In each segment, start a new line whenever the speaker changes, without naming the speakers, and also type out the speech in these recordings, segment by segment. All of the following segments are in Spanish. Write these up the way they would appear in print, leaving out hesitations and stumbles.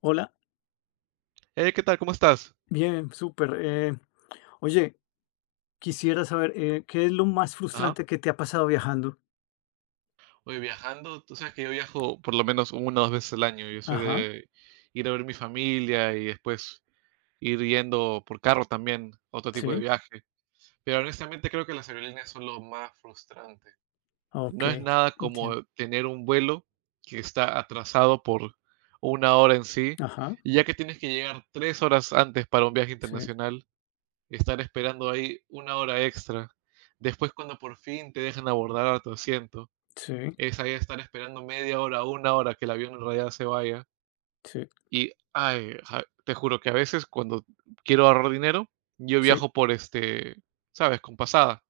Hola,
¿Qué tal? ¿Cómo estás?
bien, súper. Oye, quisiera saber, ¿qué es lo más
Ajá.
frustrante que te ha pasado viajando?
Hoy viajando, tú sabes que yo viajo por lo menos una o dos veces al año. Yo soy
Ajá,
de ir a ver mi familia y después ir yendo por carro también, otro tipo de
sí,
viaje. Pero honestamente creo que las aerolíneas son lo más frustrante.
ok,
No es nada
entiendo.
como tener un vuelo que está atrasado por 1 hora en sí,
Ajá,
y ya que tienes que llegar 3 horas antes para un viaje
sí,
internacional, estar esperando ahí 1 hora extra. Después cuando por fin te dejan abordar a tu asiento
sí,
es ahí estar esperando media hora, 1 hora que el avión en realidad se vaya.
sí,
Y, ay, te juro que a veces cuando quiero ahorrar dinero, yo
sí,
viajo por ¿sabes? Con pasada.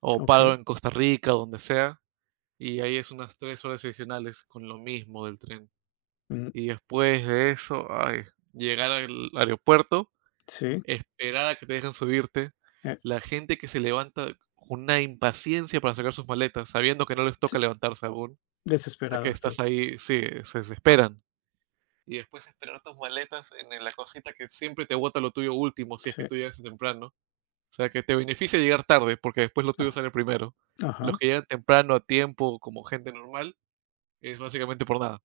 O
ok,
paro en Costa Rica, donde sea. Y ahí es unas 3 horas adicionales con lo mismo del tren.
mm,
Y después de eso, ay, llegar al aeropuerto,
sí,
esperar a que te dejen subirte.
eh,
La gente que se levanta con una impaciencia para sacar sus maletas, sabiendo que no les toca
sí,
levantarse aún. Sea que
desesperados todo,
estás ahí, sí, se desesperan. Y después esperar tus maletas en la cosita que siempre te bota lo tuyo último, si es
sí,
que tú llegas temprano. O sea que te beneficia llegar tarde, porque después lo tuyo
ah,
sale primero.
ajá,
Los que llegan temprano, a tiempo, como gente normal, es básicamente por nada.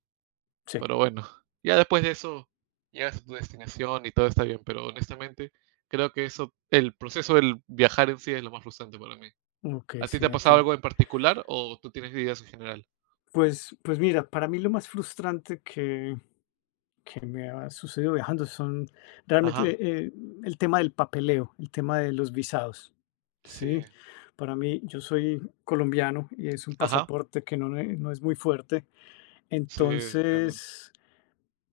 sí,
Pero bueno, ya después de eso llegas a tu destinación y todo está bien, pero honestamente creo que eso, el proceso del viajar en sí es lo más frustrante para mí.
ok,
¿A ti te
sí,
ha pasado
entiendo.
algo en particular o tú tienes ideas en general?
Pues mira, para mí lo más frustrante que me ha sucedido viajando son
Ajá,
realmente el tema del papeleo, el tema de los visados.
sí,
Sí, para mí, yo soy colombiano y es un
ajá.
pasaporte que no, no es muy fuerte.
Sí, realmente.
Entonces,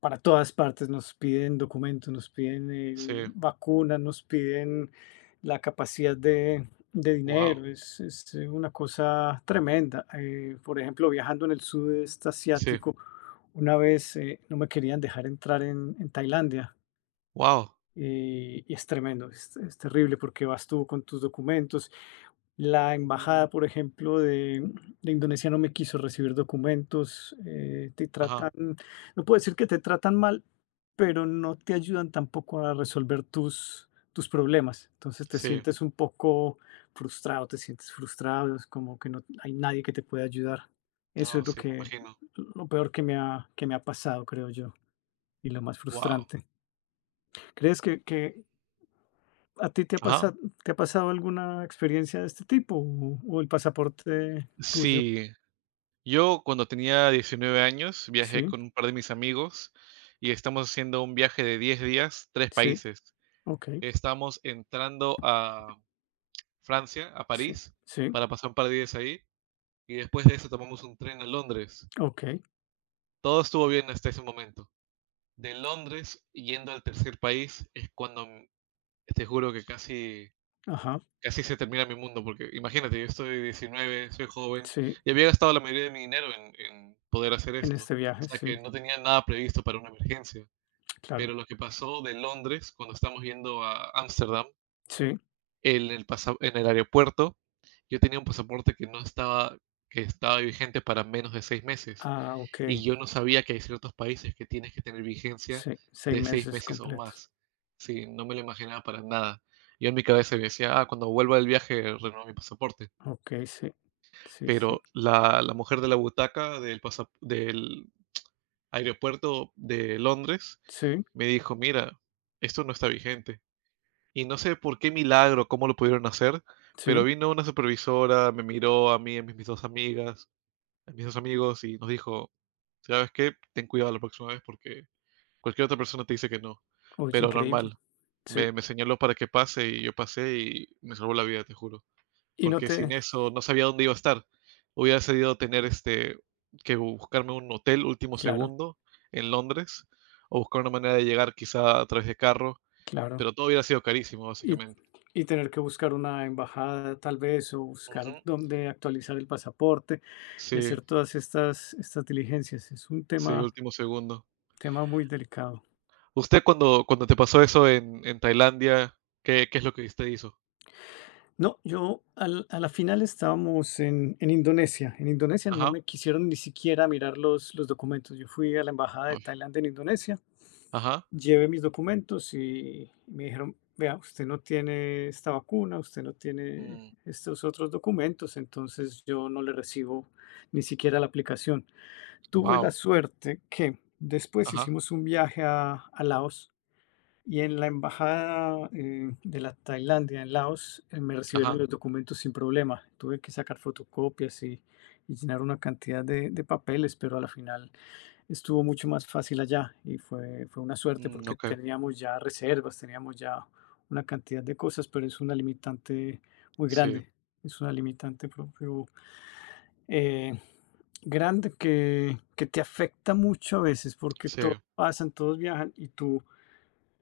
para todas partes, nos piden documentos, nos piden
Sí,
el vacunas, nos piden la capacidad de
wow,
dinero, es una cosa tremenda. Por ejemplo, viajando en el sudeste
sí,
asiático, una vez no me querían dejar entrar en Tailandia
wow,
y es tremendo, es terrible porque vas tú con tus documentos la
ujú.
embajada, por ejemplo, de Indonesia no me quiso recibir documentos, te
Ajá,
tratan, no puedo decir que te tratan mal, pero no te ayudan tampoco a resolver tus, tus problemas. Entonces te
sí.
sientes un poco frustrado, te sientes frustrado, es como que no hay nadie que te pueda ayudar. Eso
No,
es lo
sí, me
que,
imagino.
lo peor que me ha pasado, creo yo, y lo más
Wow,
frustrante. ¿Crees que ¿A ti
ajá.
te ha pasado alguna experiencia de este tipo? O el pasaporte tuyo?
Sí, yo cuando tenía 19 años viajé
Sí,
con un par de mis amigos y estamos haciendo un viaje de 10 días, tres
sí,
países.
okey,
Estamos entrando a Francia, a
sí,
París,
sí,
para pasar un par de días ahí y después de eso tomamos un tren a Londres.
okey,
Todo estuvo bien hasta ese momento. De Londres, yendo al tercer país, es cuando, te juro que casi
ajá,
Casi se termina mi mundo, porque imagínate, yo estoy 19 soy joven,
sí,
y había gastado la mayoría de mi dinero en poder hacer
en
esto.
este
O
viaje,
sea, que
sí,
no tenía nada previsto para una emergencia.
claro,
Pero lo que pasó de Londres, cuando estamos yendo a Ámsterdam,
sí,
en el aeropuerto, yo tenía un pasaporte que no estaba que estaba vigente para menos de 6 meses,
ah, okey,
y yo no sabía que hay ciertos países que tienes que tener vigencia
sí, 6
de 6
meses
meses o
completos,
más. Sí, no me lo imaginaba para nada. Yo en mi cabeza decía: "Ah, cuando vuelva del viaje, renuevo mi pasaporte".
okey, sí, sí, sí,
Pero la mujer de la butaca del aeropuerto de Londres
sí,
me dijo: "Mira, esto no está vigente". Y no sé por qué milagro, cómo lo pudieron hacer, pero
sí,
vino una supervisora, me miró a mí, a mis 2 amigas, a mis 2 amigos y nos dijo: "¿Sabes qué? Ten cuidado la próxima vez porque cualquier otra persona te dice que no".
oye,
Pero
increíble,
normal,
sí,
me señaló para que pase y yo pasé y me salvó la vida, te juro
y no
porque
te
sin eso no sabía dónde iba a estar. Hubiera decidido tener que buscarme un hotel último
claro,
segundo en Londres o buscar una manera de llegar quizá a través de carro,
claro.
pero todo hubiera sido carísimo
Y
básicamente.
y tener que buscar una embajada tal vez, o buscar
Ujú.
dónde actualizar el pasaporte y
Sí,
hacer todas estas estas diligencias. Es un
sí, último segundo.
tema muy delicado.
¿Usted cuando te pasó eso en Tailandia, qué es lo que usted hizo?
No, yo al a la final estábamos en Indonesia. En Indonesia no
Ajá,
me quisieron ni siquiera mirar los documentos. Yo fui a la embajada de
uy,
Tailandia en Indonesia.
ajá,
Llevé mis documentos y me dijeron, vea, usted no tiene esta vacuna, usted no tiene
mm,
estos otros documentos, entonces yo no le recibo ni siquiera la aplicación. Tuve la
wow,
suerte que después
ajá,
hicimos un viaje a Laos y en la embajada de la Tailandia en Laos me recibieron
ajá,
los documentos sin problema. Tuve que sacar fotocopias y llenar una cantidad de papeles, pero a la final estuvo mucho más fácil allá y fue, fue una suerte
mm,
porque
ok,
teníamos ya reservas, teníamos ya una cantidad de cosas, pero es una limitante muy
sí,
grande, es una limitante propio eh, grande que te afecta mucho a veces porque
sí.
todos pasan, todos viajan y tú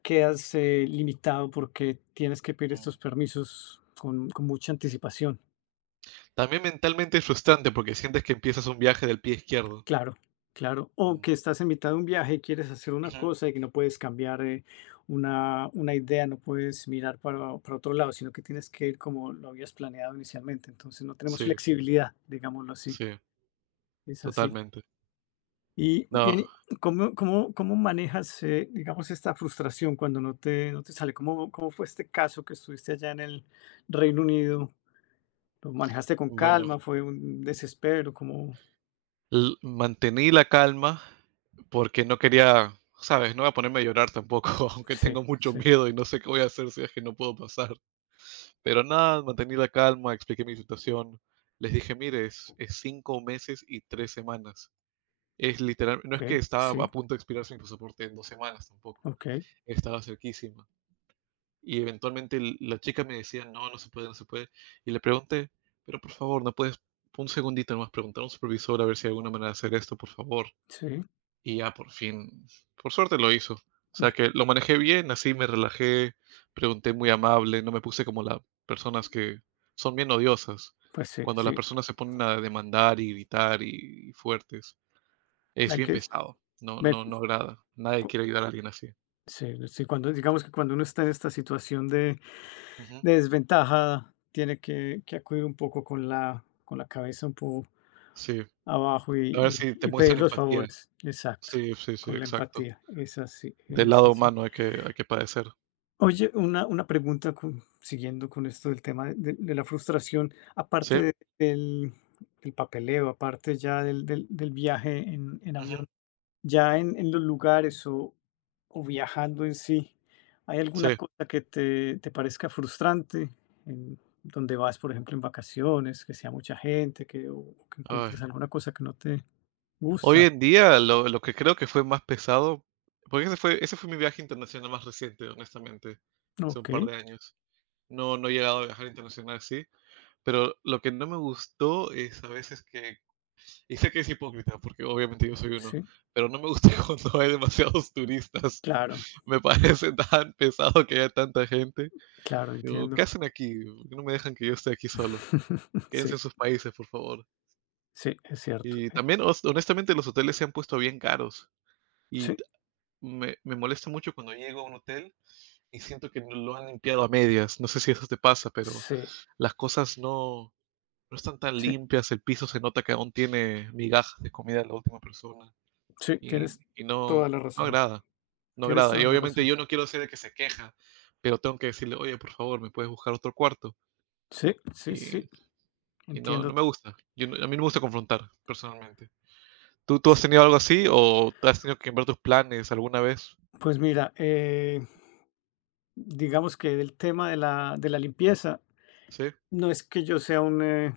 quedas limitado porque tienes que pedir
mm,
estos permisos con mucha anticipación.
También mentalmente es frustrante porque sientes que empiezas un viaje del pie izquierdo.
Claro, claro. O que estás en mitad de un viaje, quieres hacer una
Ujú.
cosa y que no puedes cambiar una idea, no puedes mirar para otro lado, sino que tienes que ir como lo habías planeado inicialmente. Entonces no tenemos
Sí,
flexibilidad, digámoslo así.
sí,
Es así.
totalmente.
Y
No,
bien, y ¿cómo, cómo, cómo manejas, digamos, esta frustración cuando no te, no te sale? ¿Cómo, cómo fue este caso que estuviste allá en el Reino Unido? ¿Lo manejaste con
bueno,
calma? ¿Fue un desespero? Como
mantení la calma porque no quería, sabes, no voy a ponerme a llorar tampoco, aunque
sí,
tengo mucho
sí.
miedo y no sé qué voy a hacer si es que no puedo pasar. Pero nada, mantení la calma, expliqué mi situación. Les dije, mire, es 5 meses y 3 semanas. Es literal, no es que
Ok,
estaba
sí,
a punto de expirar mi pasaporte en 2 semanas tampoco.
ok,
Estaba cerquísima. Y eventualmente la chica me decía, no, no se puede, no se puede. Y le pregunté, pero por favor, no puedes un segundito nomás preguntar a un supervisor a ver si hay alguna manera de hacer esto, por favor.
sí.
Y ya por fin, por suerte lo hizo. O sea
Ve,
que lo manejé bien, así me relajé, pregunté muy amable, no me puse como las personas que son bien odiosas.
pues sí,
Cuando las
sí,
personas se ponen a demandar y gritar y fuertes, es
hay
bien
que
pesado. No,
ver,
no, no agrada. Nadie
cu
quiere ayudar a alguien así.
sí, sí, cuando digamos que cuando uno está en esta situación
Ujú.
de desventaja, tiene que acudir un poco con la cabeza un poco
Sí.
abajo
A ver si te
y pedir
muestran
los
empatía.
favores. Exacto,
Sí, sí, sí,
con la
exacto.
empatía, es así,
Del
es
lado
así.
humano hay que padecer.
Oye, una pregunta con siguiendo con esto del tema de la frustración, aparte
Sí,
de- del del papeleo, aparte ya del del del viaje en
ujú,
avión. Ya en los lugares o viajando en sí, ¿hay alguna
sí,
cosa que te parezca frustrante en donde vas, por ejemplo, en vacaciones, que sea mucha gente, que, o que
ay.
encuentres alguna cosa que no te
Hoy
gusta?
en día, lo que creo que fue más pesado, porque ese fue mi viaje internacional más reciente, honestamente, hace un
Ok,
par de años. No he llegado a viajar internacional, sí, pero lo que no me gustó es a veces que y sé que es hipócrita, porque obviamente yo soy uno,
sí,
pero no me gusta cuando hay demasiados turistas.
claro,
Me parece tan pesado que haya tanta gente.
claro,
Digo: "¿Qué
entiendo.
hacen aquí? ¿Por qué no me dejan que yo esté aquí solo?". Quédense
Sí,
en sus países, por favor.
sí, es cierto.
Y también, os honestamente, los hoteles se han puesto bien caros y
Sí,
t me me molesta mucho cuando llego a un hotel y siento que no lo han limpiado a medias. No sé si eso te pasa, pero
sí,
las cosas no están tan
sí,
limpias, el piso se nota que aún tiene migajas de comida de la última persona
sí,
y
tienes
y
toda
no
la
no
razón.
agrada, no
Tienes
agrada.
toda
Y
la
obviamente
razón.
yo no quiero ser el que se queja, pero tengo que decirle: "Oye, por favor, ¿me puedes buscar otro cuarto?".
Sí, sí,
Y
sí,
y no, no
entiendo.
me gusta. Yo no A mí no me gusta confrontar, personalmente. ¿Tú has
Sí.
tenido algo así o has tenido que cambiar tus planes alguna vez?
Pues mira, digamos que el tema de la limpieza,
Sí,
no es que yo sea un,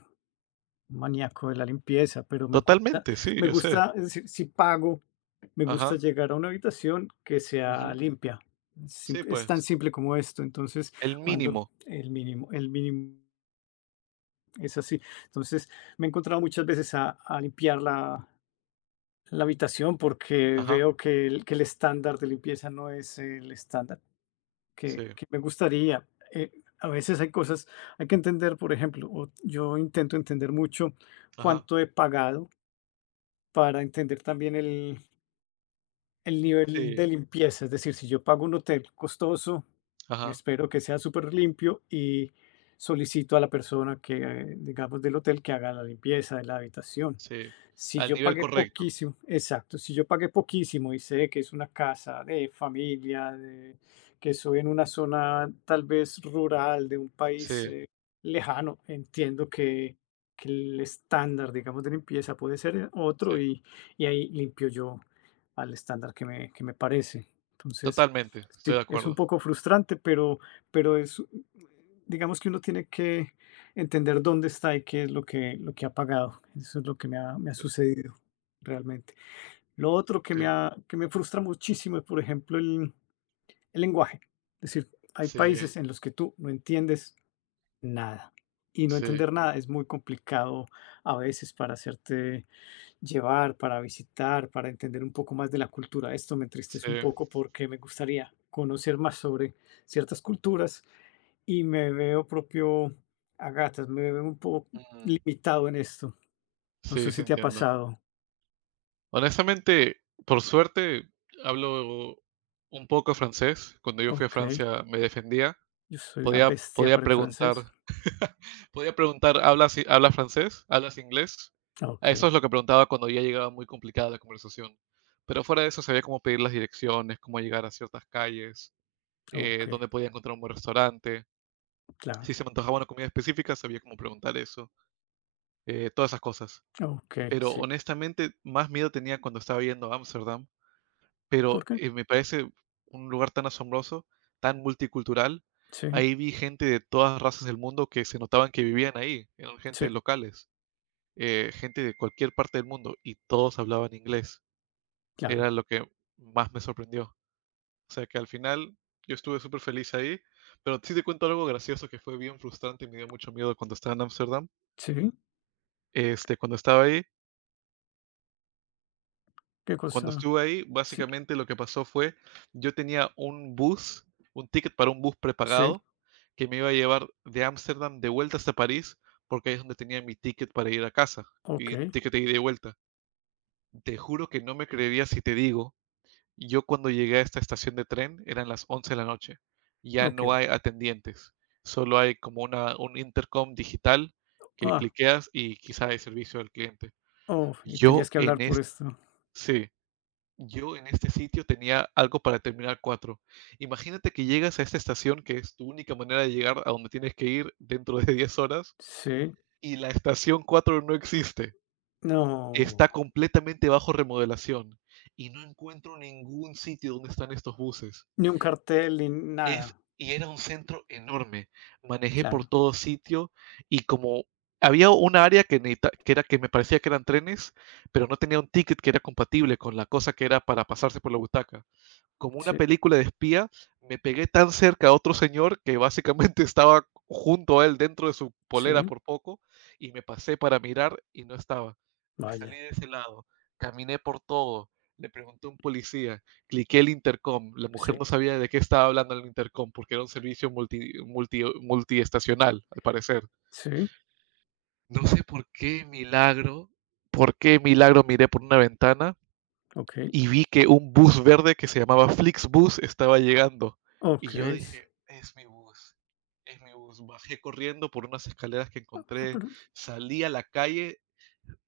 maníaco de la limpieza, pero
totalmente, sí,
me
yo sé.
gusta, es decir, si pago, me gusta
Ajá,
llegar a una habitación que sea
ujú.
limpia. Sim
Sí,
Es tan
pues,
simple como esto, entonces,
el
cuando
mínimo.
el mínimo es así. Entonces, me he encontrado muchas veces a limpiar la la habitación porque
Ajá,
veo que el estándar de limpieza no es el estándar
sí,
que me gustaría. Eh, a veces hay cosas, hay que entender, por ejemplo, o yo intento entender mucho
ajá,
cuánto he pagado para entender también el nivel
sí,
de limpieza, es decir, si yo pago un hotel costoso, me
ajá,
espero que sea súper limpio y solicito a la persona que, digamos, del hotel que haga la limpieza de la habitación.
sí,
Si
al
yo
nivel
pagué
correcto.
poquísimo, exacto, si yo pagué poquísimo y sé que es una casa de familia, de- que soy en una zona tal vez rural de un país
Sí,
lejano, entiendo que el estándar, digamos, de limpieza puede ser
sí,
otro y ahí limpio yo al estándar que me parece. Entonces,
totalmente, estoy
sí,
de
es un
acuerdo.
poco frustrante, pero es, digamos que uno tiene que entender dónde está y qué es lo que ha pagado. Eso es lo que me ha
Sí,
sucedido realmente. Lo otro que me,
sí,
que me frustra muchísimo es, por ejemplo, el lenguaje. Es decir, hay
sí,
países en los que tú no entiendes nada. Y no
sí,
entender nada es muy complicado a veces para hacerte llevar, para visitar, para entender un poco más de la cultura. Esto me
sí.
entristece un poco porque me gustaría conocer más sobre ciertas culturas y me veo propio a gatas, me veo un poco
Mm,
limitado en esto. No sé
sí,
si
sí
te ha
entiendo.
pasado.
Honestamente, por suerte, hablo un poco francés. Cuando yo fui a
Ok,
Francia me defendía.
yo soy una
Podía
bestia
podía
para el
preguntar
francés.
Podía preguntar, ¿hablas francés? ¿Hablas inglés?
Ok,
A Eso es lo que preguntaba cuando ya llegaba muy complicada la conversación. Pero fuera de eso sabía cómo pedir las direcciones, cómo llegar a ciertas calles,
ok,
dónde podía encontrar un buen restaurante.
claro.
Si se me antojaba una comida específica, sabía cómo preguntar eso. Todas esas cosas.
Ok,
Pero
sí.
honestamente, más miedo tenía cuando estaba yendo a Ámsterdam. Pero
¿Por qué?
me parece un lugar tan asombroso, tan multicultural.
Sí,
Ahí vi gente de todas las razas del mundo que se notaban que vivían ahí. Eran gente
sí,
locales. Gente de cualquier parte del mundo y todos hablaban inglés.
claro.
Era lo que más me sorprendió. O sea que al final yo estuve súper feliz ahí, pero sí te cuento algo gracioso que fue bien frustrante y me dio mucho miedo cuando estaba en Ámsterdam.
Sí,
Este, cuando estaba ahí,
qué
cuando
cosa.
estuve ahí,
Sí,
básicamente lo que pasó fue, yo tenía un ticket para un bus
sí,
prepagado que me iba a llevar de Ámsterdam de vuelta hasta París, porque ahí es donde tenía mi ticket para ir a casa
ok,
y ticket de ida y vuelta. Te juro que no me creerías si te digo. Yo cuando llegué a esta estación de tren eran las 11 de la noche. Ya
ok.
no hay atendientes, solo hay como un intercom digital que
Ah,
cliqueas y quizá hay servicio al cliente.
oh, y
Yo
tenías que hablar
en
por
este,
esto.
sí, yo en este sitio tenía algo para terminar 4. Imagínate que llegas a esta estación que es tu única manera de llegar a donde tienes que ir dentro de 10 horas
Sí,
y la estación 4 no existe.
no,
Está completamente bajo remodelación y no encuentro ningún sitio donde están estos buses.
ni un cartel ni nada.
Y era un centro enorme. Manejé por
Claro,
todo sitio y como había una área que me parecía que eran trenes, pero no tenía un ticket que era compatible con la cosa que era para pasarse por la butaca como una
sí,
película de espía, me pegué tan cerca a otro señor que básicamente estaba junto a él dentro de su polera
sí,
por poco y me pasé para mirar y no estaba. Me salí
vaya,
de ese lado, caminé por todo, le pregunté a un policía, cliqué el intercom, la mujer
sí,
no sabía de qué estaba hablando el intercom porque era un servicio multiestacional, al parecer.
sí,
No sé por qué milagro miré por una ventana
okey,
y vi que un bus verde que se llamaba Flixbus estaba llegando. Y yo
okey, sí.
dije, es mi bus, es mi bus. Bajé corriendo por unas escaleras que
Ah, ah,
encontré,
pero
salí a la calle,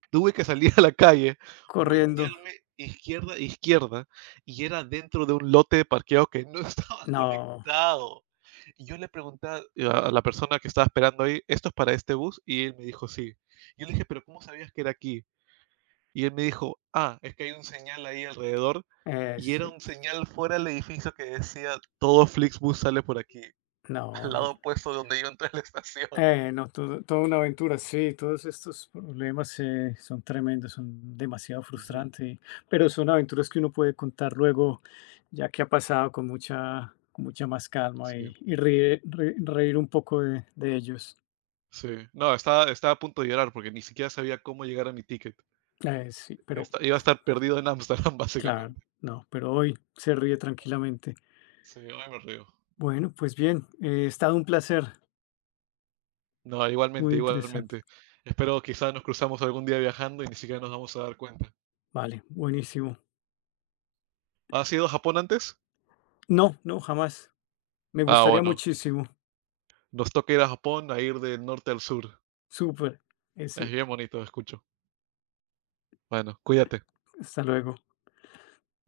tuve que salir a la calle,
corriendo.
voltearme izquierda, izquierda, y era dentro de un lote de parqueo que no estaba
No,
conectado. Y yo le pregunté a la persona que estaba esperando ahí, ¿esto es para este bus? Y él me dijo, sí. Yo le dije, pero ¿cómo sabías que era aquí? Y él me dijo, ah, es que hay un señal ahí alrededor. Y era
sí,
un señal fuera del edificio que decía, todo Flixbus sale por aquí,
no,
al
no,
lado opuesto de donde yo entré a la estación.
no, todo toda una aventura, sí, todos estos problemas, son tremendos, son demasiado
Ujú,
frustrantes pero son aventuras que uno puede contar luego, ya que ha pasado con mucha más calma
sí,
y ríe re reír un poco de ellos.
sí. No, estaba a punto de llorar porque ni siquiera sabía cómo llegar a mi ticket.
Sí, pero
Iba a estar perdido en Ámsterdam,
claro,
básicamente.
no, pero hoy se ríe tranquilamente.
Sí, hoy me río.
Bueno, pues bien, ha estado un placer,
No,
muy
igualmente,
interesante.
igualmente. Espero quizás nos cruzamos algún día viajando y ni siquiera nos vamos a dar cuenta.
Vale, buenísimo.
¿Has ido a Japón antes?
No, no, jamás. Me
Ah,
gustaría
bueno.
muchísimo.
Nos toca ir a Japón a ir del norte al sur.
Súper.
Es
Sí,
bien bonito, escucho. Bueno, cuídate.
hasta luego.